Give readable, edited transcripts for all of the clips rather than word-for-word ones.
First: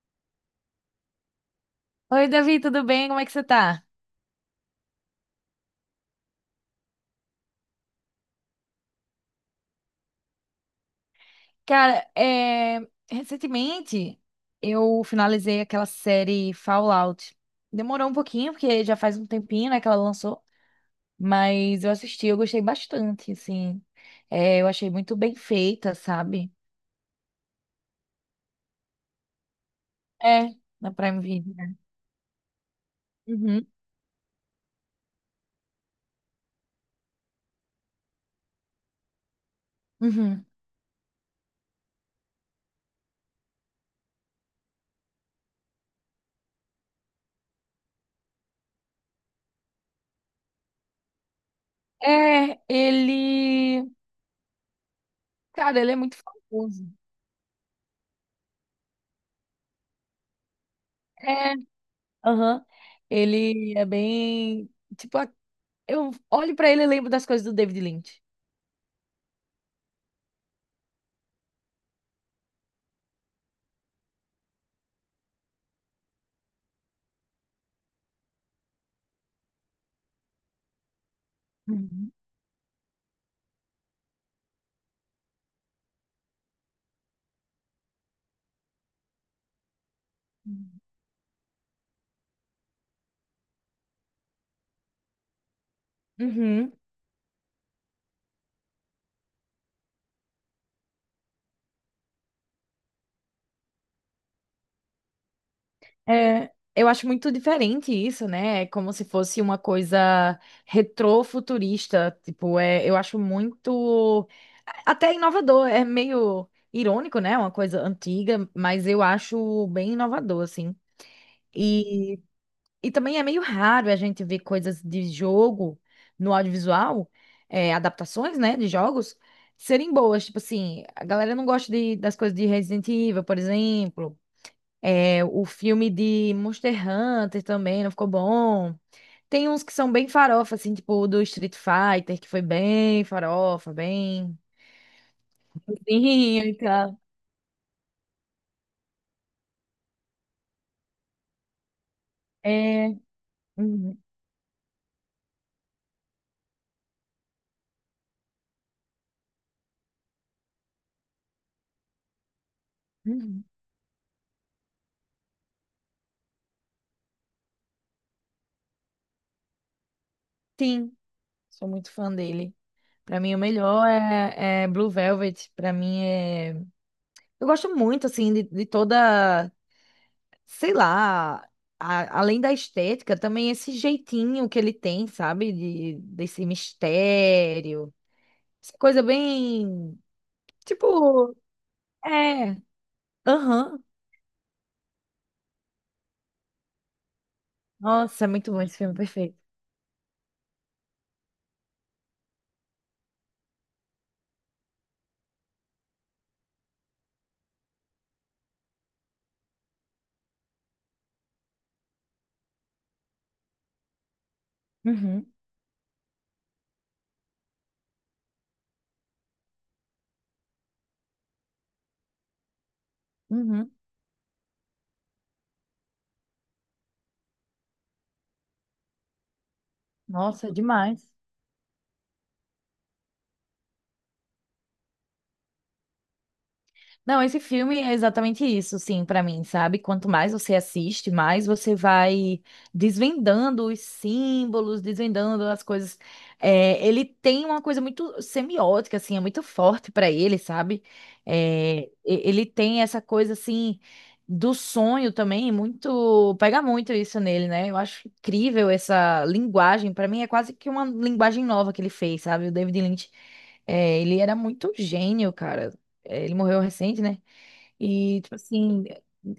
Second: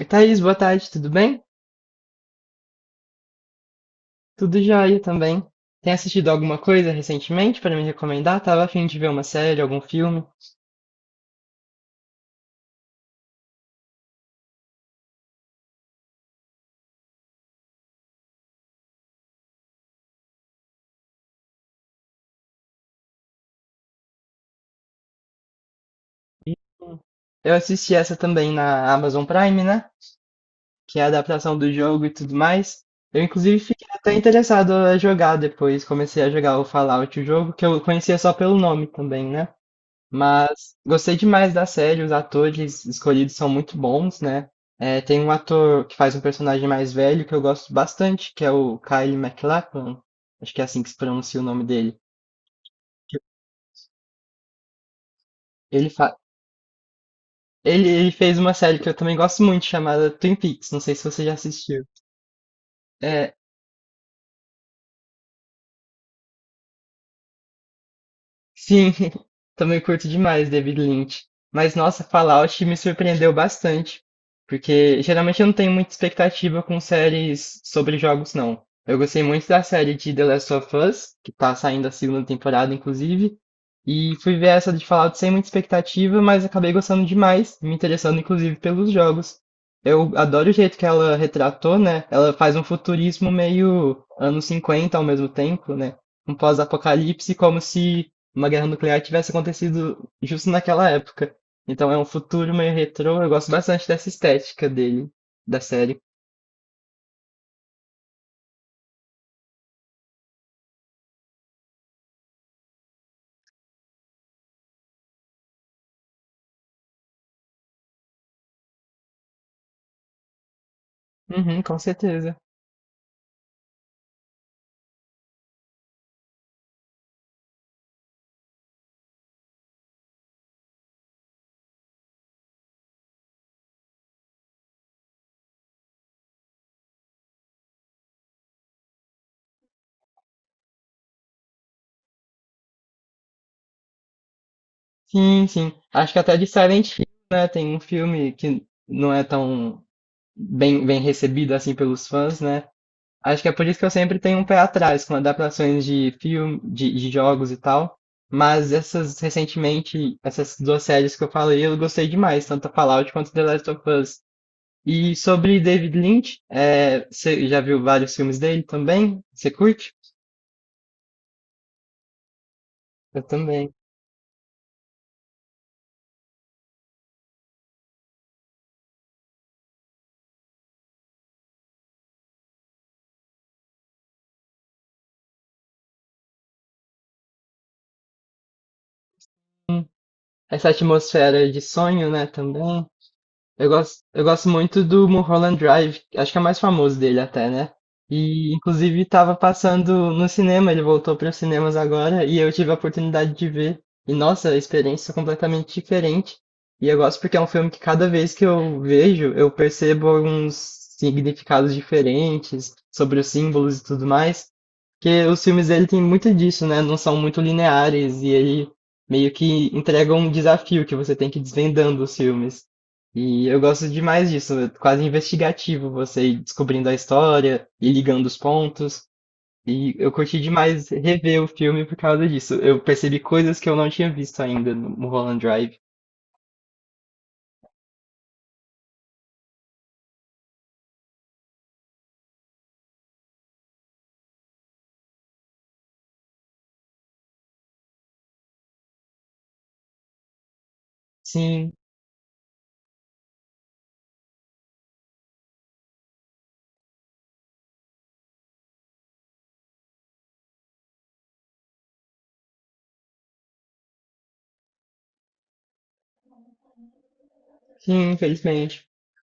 Oi, Thaís, boa tarde, tudo bem? Oi, Davi, tudo bem? Como é que você tá? Tudo jóia também. Tem assistido alguma coisa recentemente para me recomendar? Tava a fim de ver uma série, algum filme. Cara, recentemente eu finalizei aquela série Fallout. Demorou um pouquinho, porque já faz um tempinho, né, que ela lançou, mas eu assisti, eu gostei bastante, assim. É, eu achei muito bem feita, sabe? Hum. Eu assisti essa também na Amazon Prime, né? É, na Que é a Prime adaptação Video. do jogo e tudo mais. Eu, inclusive, Uhum, fiquei até interessado a jogar depois. Comecei a jogar o Fallout, o jogo, que eu conhecia só pelo nome também, né? uhum. Mas gostei demais da série, os atores escolhidos são muito bons, né? É, tem um ator que faz um personagem mais velho que eu gosto bastante, que é o Kyle MacLachlan, acho que é assim que se pronuncia o nome dele. É, Que ele. Cara, Ele, ele é fa... muito famoso. ele fez uma série que eu também gosto muito, chamada Twin Peaks, não sei se você já É, assistiu. aham. É, Ele é bem. Tipo, eu olho pra ele e lembro das coisas do David Lynch. sim, também curto demais David Lynch. Mas nossa, Fallout me surpreendeu bastante, porque geralmente eu não tenho muita expectativa com séries sobre jogos, não. Eu gostei muito da série de The Last of Us, que tá saindo a Uhum. segunda temporada, inclusive, e fui ver essa de Fallout sem muita expectativa, mas acabei gostando demais, me interessando inclusive pelos jogos. Eu adoro o jeito que ela retratou, né? Ela faz um futurismo meio anos 50 ao mesmo tempo, né? Um Uhum. pós-apocalipse como se uma guerra nuclear tivesse acontecido justo naquela época. Então é um futuro meio retrô, eu gosto bastante dessa estética dele, da série. É, eu acho muito diferente isso, né? É como se fosse uma coisa retrofuturista. Tipo, eu acho muito. Até inovador. É meio irônico, né? Uma coisa antiga, mas eu acho bem inovador, assim. Uhum, com E, certeza. e também é meio raro a gente ver coisas de jogo no audiovisual, adaptações, né? De jogos. Serem boas, tipo assim, a galera não gosta das coisas de Resident Evil, por exemplo. É, o filme de Monster Hunter também não ficou bom. Tem uns que são bem farofa, assim, tipo o do Street Fighter, que foi bem farofa, bem. Sim, sim. Acho que até Sim de e Silent tal. Hill, né? Tem um filme que não é tão bem recebido assim pelos fãs, né? É. Acho que é por isso que eu Uhum, sempre tenho um pé atrás com adaptações de filme, de jogos e tal. Mas essas recentemente, essas duas séries que eu falei, eu gostei demais, tanto a Fallout quanto The uhum. Last of Us. E sobre David Lynch, é, você já viu vários filmes dele também? Você curte? Sim, sou muito fã dele. Pra Eu mim, o também. melhor é Blue Velvet. Pra mim, é. Eu gosto muito, assim, de toda. Sei lá. Além da estética, também esse jeitinho que ele tem, sabe? Desse mistério. Essa coisa bem. Essa Tipo. atmosfera de sonho, né, É. também. Eu Aham. gosto, eu gosto muito do Mulholland Drive, acho que é o mais famoso dele até, né? Nossa, é muito E bom esse filme, inclusive perfeito. estava passando no cinema, ele voltou para os cinemas agora e eu tive a oportunidade de ver. E nossa, a experiência é completamente diferente. E eu gosto porque é um filme que cada vez que eu vejo, eu percebo alguns significados diferentes sobre os símbolos e tudo mais. Porque Uhum. os filmes dele tem muito disso, né? Não são muito lineares e ele meio que entrega um desafio que você tem que ir desvendando os filmes. E eu Uhum. gosto demais disso, é quase investigativo, você ir descobrindo a história e ligando os pontos. E eu curti Nossa, é demais demais. rever o filme por causa disso. Eu percebi coisas que eu não tinha visto ainda no Mulholland Drive. Não, esse filme é exatamente isso, sim, pra mim, sabe? Quanto mais você assiste, mais você vai desvendando os símbolos, desvendando as coisas. É, ele tem uma coisa muito semiótica, assim, é muito forte pra ele, sabe? Sim, É, ele tem essa coisa, assim, do sonho também, muito. Pega muito isso nele, né? Eu acho incrível essa linguagem. Pra mim, é quase que uma linguagem nova que ele fez, sabe? O David Lynch, ele era muito gênio, cara. Ele morreu recente, né? sim, E, tipo assim, infelizmente.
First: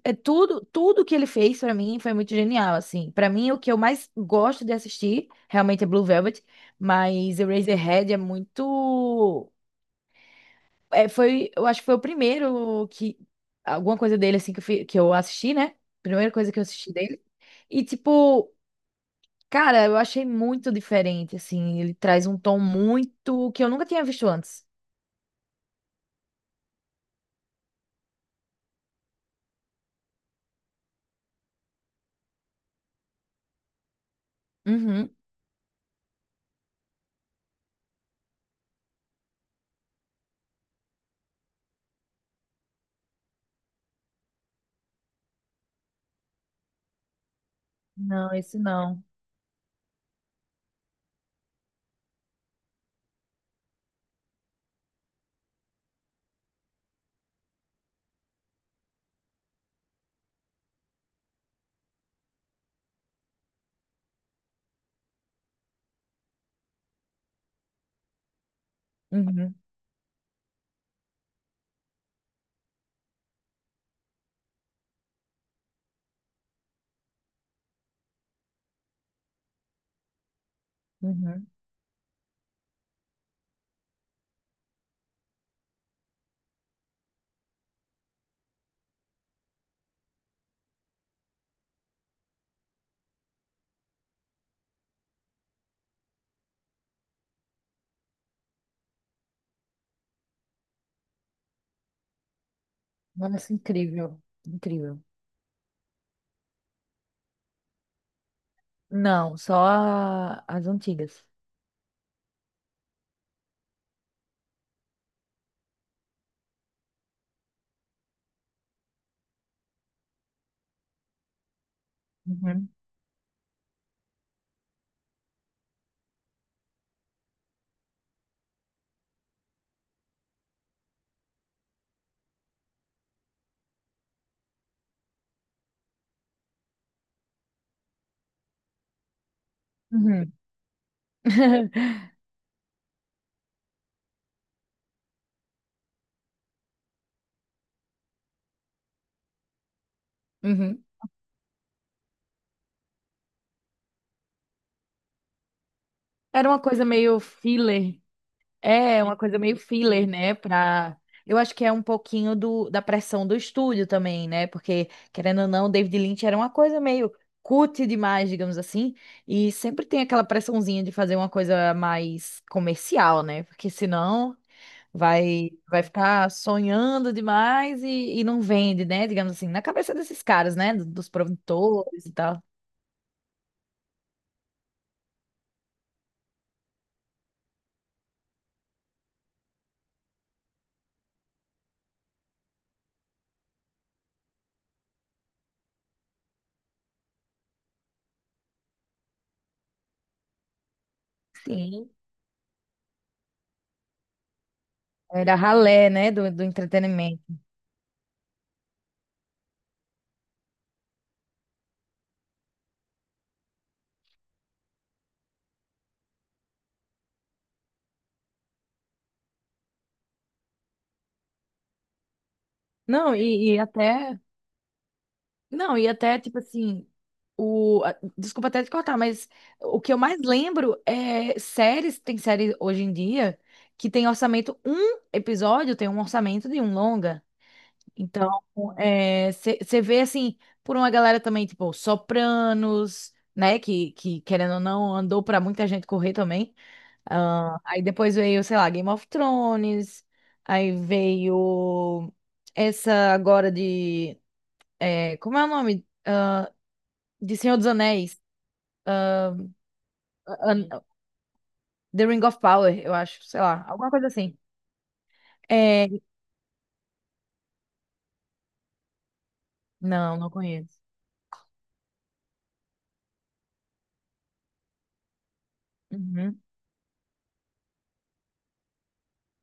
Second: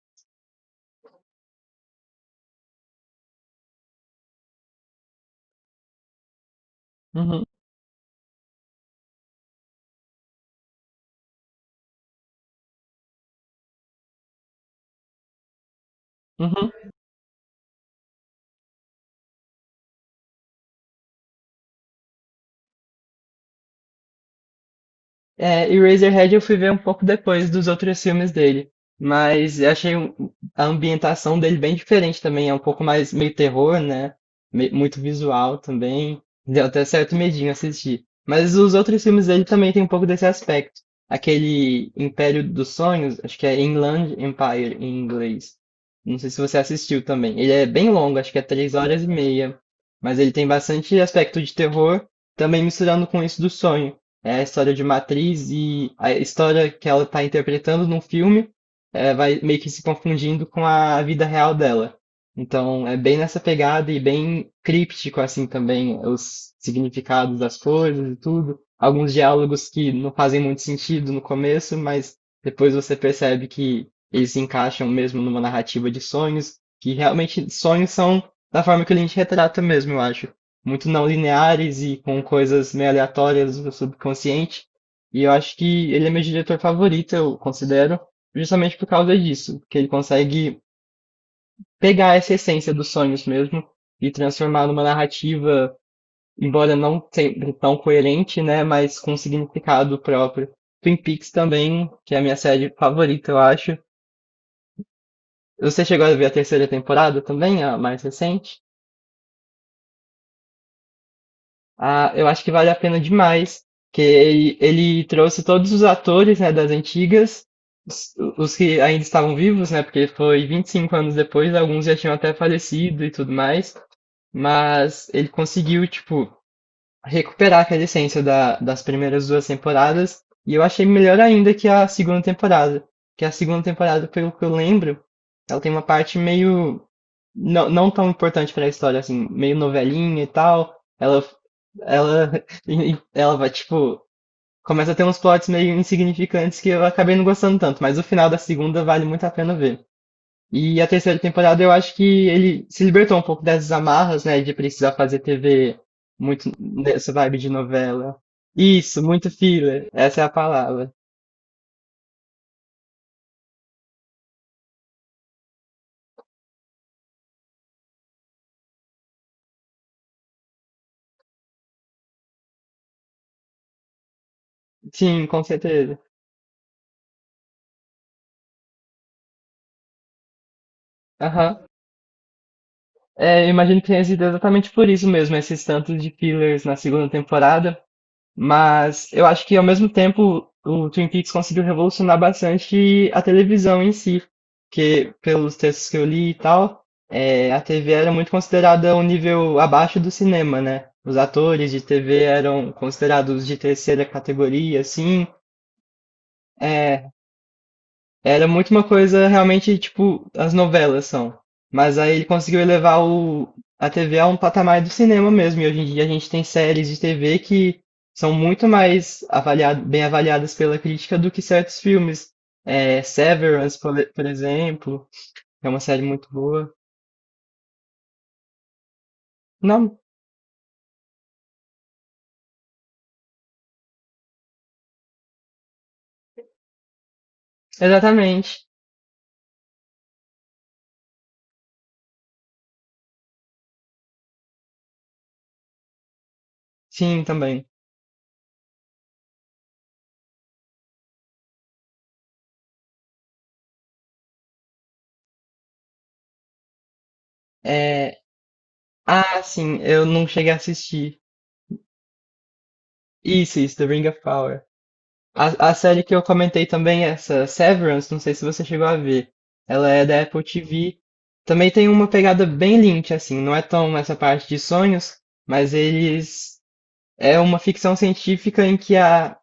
é tudo que ele fez pra mim foi muito genial, assim. Pra mim, o que eu mais gosto de assistir realmente é Blue Velvet, mas Uhum, Eraserhead é muito. É, eu acho que foi o primeiro que. Alguma coisa dele, assim, que eu assisti, né? Primeira coisa que eu uhum. assisti dele. E, tipo, cara, eu achei muito diferente, assim. Ele traz um tom muito que eu nunca tinha visto antes. É, e Eraserhead eu fui ver um pouco depois dos outros filmes dele. Mas eu achei a ambientação dele bem diferente também. É um pouco mais meio terror, né? Muito Uhum. visual também. Deu até certo medinho assistir. Mas os outros filmes dele também tem um pouco desse aspecto. Aquele Império dos Sonhos, acho que é Inland Empire em inglês. Não sei se você assistiu também. Ele é bem longo, acho Não, que é esse três horas não. e meia. Mas ele tem bastante aspecto de terror, também misturando com isso do sonho. É a história de uma atriz e a história que ela está interpretando num filme, vai meio que se confundindo com a vida real dela. Então, é bem nessa pegada e bem críptico, assim, também, os significados das coisas e tudo. Alguns Uhum. diálogos que não fazem muito sentido no começo, mas depois você percebe que eles se encaixam mesmo numa narrativa de sonhos, que realmente sonhos são da forma que a gente retrata mesmo, eu acho muito não Uhum. lineares e com coisas meio aleatórias do subconsciente. E eu acho que ele é meu diretor favorito, eu considero, justamente por causa disso, que ele consegue pegar essa essência dos sonhos mesmo e transformar numa narrativa, embora não sempre tão coerente, né, mas com significado próprio. Twin Peaks também, que é a minha série favorita, eu Nossa, acho. incrível. Incrível. Você chegou a ver a terceira temporada também, a mais recente? Não, só as antigas. Ah, eu acho que vale a pena demais, que ele trouxe todos os atores, né, das antigas, os que ainda estavam vivos, né, porque foi 25 anos depois, alguns já tinham até Uhum. falecido e tudo mais, mas ele conseguiu, tipo, recuperar aquela essência da, das primeiras duas temporadas. E eu achei melhor ainda que a segunda temporada. Que a segunda temporada, pelo que eu lembro, ela tem uma parte meio. Não, não tão importante para a história, assim, meio novelinha e Uhum. tal. Ela. Ela. E Ela vai, tipo, começa a ter uns plots meio insignificantes que eu acabei não gostando tanto, mas o final da segunda vale muito a pena ver. E Uhum. a terceira temporada eu acho que ele se libertou um pouco dessas amarras, né, de precisar fazer TV Era muito uma coisa nessa meio vibe de filler. novela. Isso, É, uma muito coisa meio filler, filler, essa é a né? palavra. Pra. Eu acho que é um pouquinho da pressão do estúdio também, né? Porque, querendo ou não, David Lynch era uma coisa meio cult demais, digamos assim. E sempre tem aquela pressãozinha de fazer uma coisa mais comercial, né? Porque senão. Sim, com Vai certeza. ficar sonhando demais e não vende, né? Digamos assim, na cabeça desses caras, né? Dos Aham. produtores e tal. É, eu imagino que tenha sido exatamente por isso mesmo, esses tantos de fillers na segunda temporada. Mas eu acho que ao mesmo tempo o Twin Peaks conseguiu revolucionar bastante a televisão em si, porque pelos textos que eu li e tal, a TV era muito considerada um nível abaixo do cinema, né? Os atores de Sim. TV eram considerados de terceira categoria, É assim. da ralé, né? Do É, entretenimento. era muito uma coisa realmente tipo as novelas são. Mas aí ele conseguiu elevar a TV a um patamar do cinema mesmo. E hoje em dia a gente tem séries de TV que são muito mais avaliado, bem avaliadas pela crítica do que certos filmes. É, Não, e Severance, até. por exemplo, é Não, uma e série até, muito tipo boa. assim. Desculpa até te cortar, mas o que eu Não, mais lembro é séries. Tem série hoje em dia que tem orçamento. Um episódio tem um orçamento de um longa. Então, exatamente. você vê assim, por uma galera também, tipo, sopranos, né? Que querendo ou não, andou pra muita gente correr também. Sim, Ah, também. aí depois veio, sei lá, Game of Thrones. Aí veio essa agora de. Como é o nome? De Senhor dos É, Anéis. ah, sim, eu não cheguei a An- assistir. The Ring of Power, eu acho, sei Isso, lá, isso, The alguma Ring coisa of assim. Power. A É, série que eu comentei também, essa Severance, não sei se você chegou a ver. Ela é não, da não Apple conheço. TV. Também tem uma pegada bem Lynch, assim, não é tão essa parte de sonhos, mas Uhum. eles. É uma ficção científica em que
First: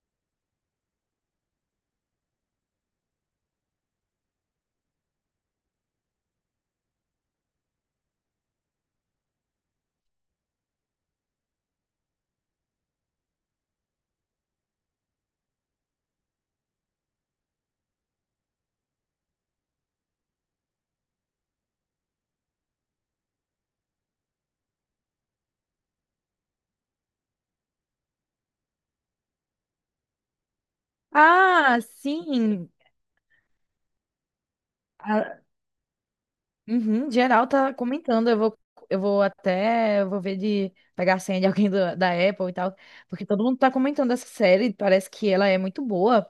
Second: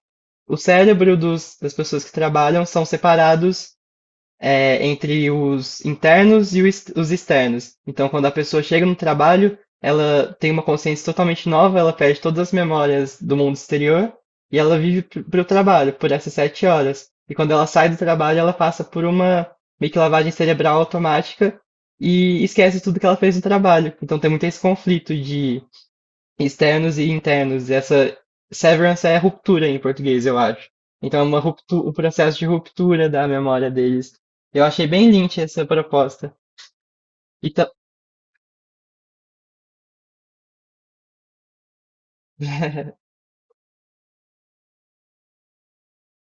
o cérebro das pessoas que trabalham são separados, entre os internos e o os externos. Então, quando a pessoa chega no trabalho, ela tem uma consciência totalmente nova, ela perde todas as memórias do mundo exterior e ela vive para o trabalho, por essas 7 horas. E quando ela sai do trabalho, ela passa por uma meio que lavagem cerebral automática e esquece tudo que ela fez no trabalho. Então, tem muito esse conflito de externos e internos. Essa severance é ruptura em português, eu acho. Então é uma Ah, o processo de sim! ruptura da memória deles. Eu achei bem lynch essa proposta. Uhum, geral E ta- tá comentando, eu vou ver de pegar a senha de alguém da Apple e tal, porque todo mundo tá comentando essa série, parece que ela é muito boa,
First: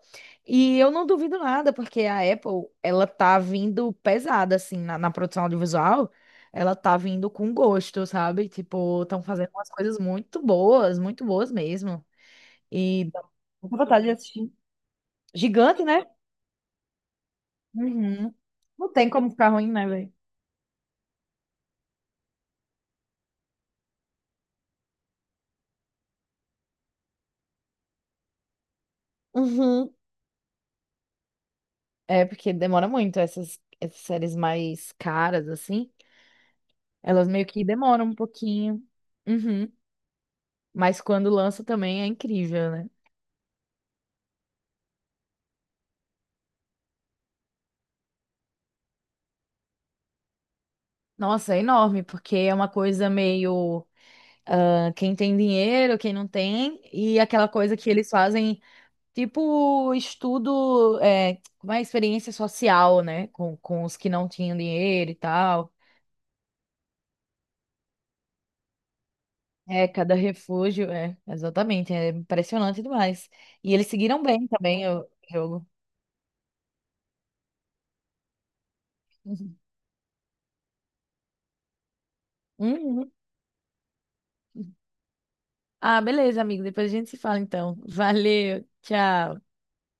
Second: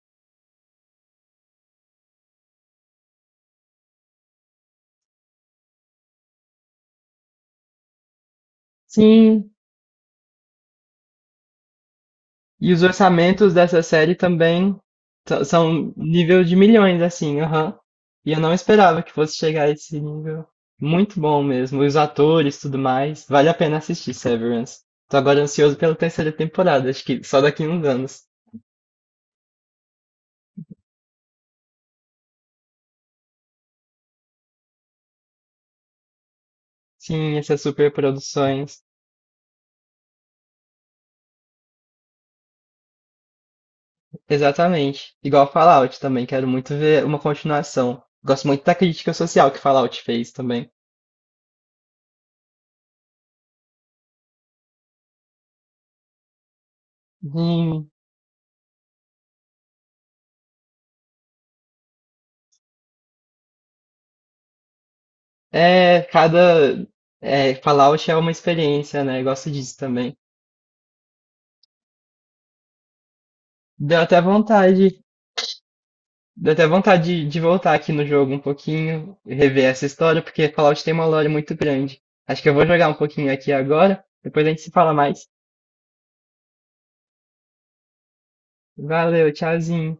e eu não duvido nada, porque a Apple, ela tá vindo pesada, assim, na produção audiovisual, ela tá vindo com gosto, sabe? Tipo, estão sim, fazendo umas coisas muito boas mesmo, e os e dá orçamentos muita dessa vontade de série assistir. também Gigante, são né? nível de milhões, assim, aham. E Uhum. eu não Não esperava tem que como fosse ficar chegar a ruim, né, esse velho? nível. Muito bom mesmo. Os atores, tudo mais. Vale a pena assistir Severance. Tô agora ansioso pela terceira temporada, acho que só daqui a uns anos. É, porque demora muito essas séries mais caras, assim. Elas Sim, meio essas que demoram um superproduções. pouquinho. Uhum. Mas quando lança também é incrível, né? Exatamente. Igual Fallout também, quero muito ver uma continuação. Gosto muito da crítica social que Fallout fez também. Nossa, é enorme, porque é uma coisa meio quem tem dinheiro, quem não tem, e aquela coisa que Hum, eles fazem, tipo estudo, como é experiência social, né? Com os que não tinham dinheiro e tal. é, cada. É, Fallout é uma experiência, né? Eu gosto disso É, também. cada refúgio, é, exatamente, é impressionante demais. E eles Deu até seguiram bem também vontade. o jogo. Deu até vontade de voltar aqui no jogo um pouquinho, Uhum. rever essa história, porque Fallout tem uma lore muito grande. Acho que eu vou jogar um Uhum. pouquinho aqui agora, depois a gente se fala mais. Ah, beleza, amigo. Depois a gente se fala então. Valeu, Valeu, tchau. tchauzinho.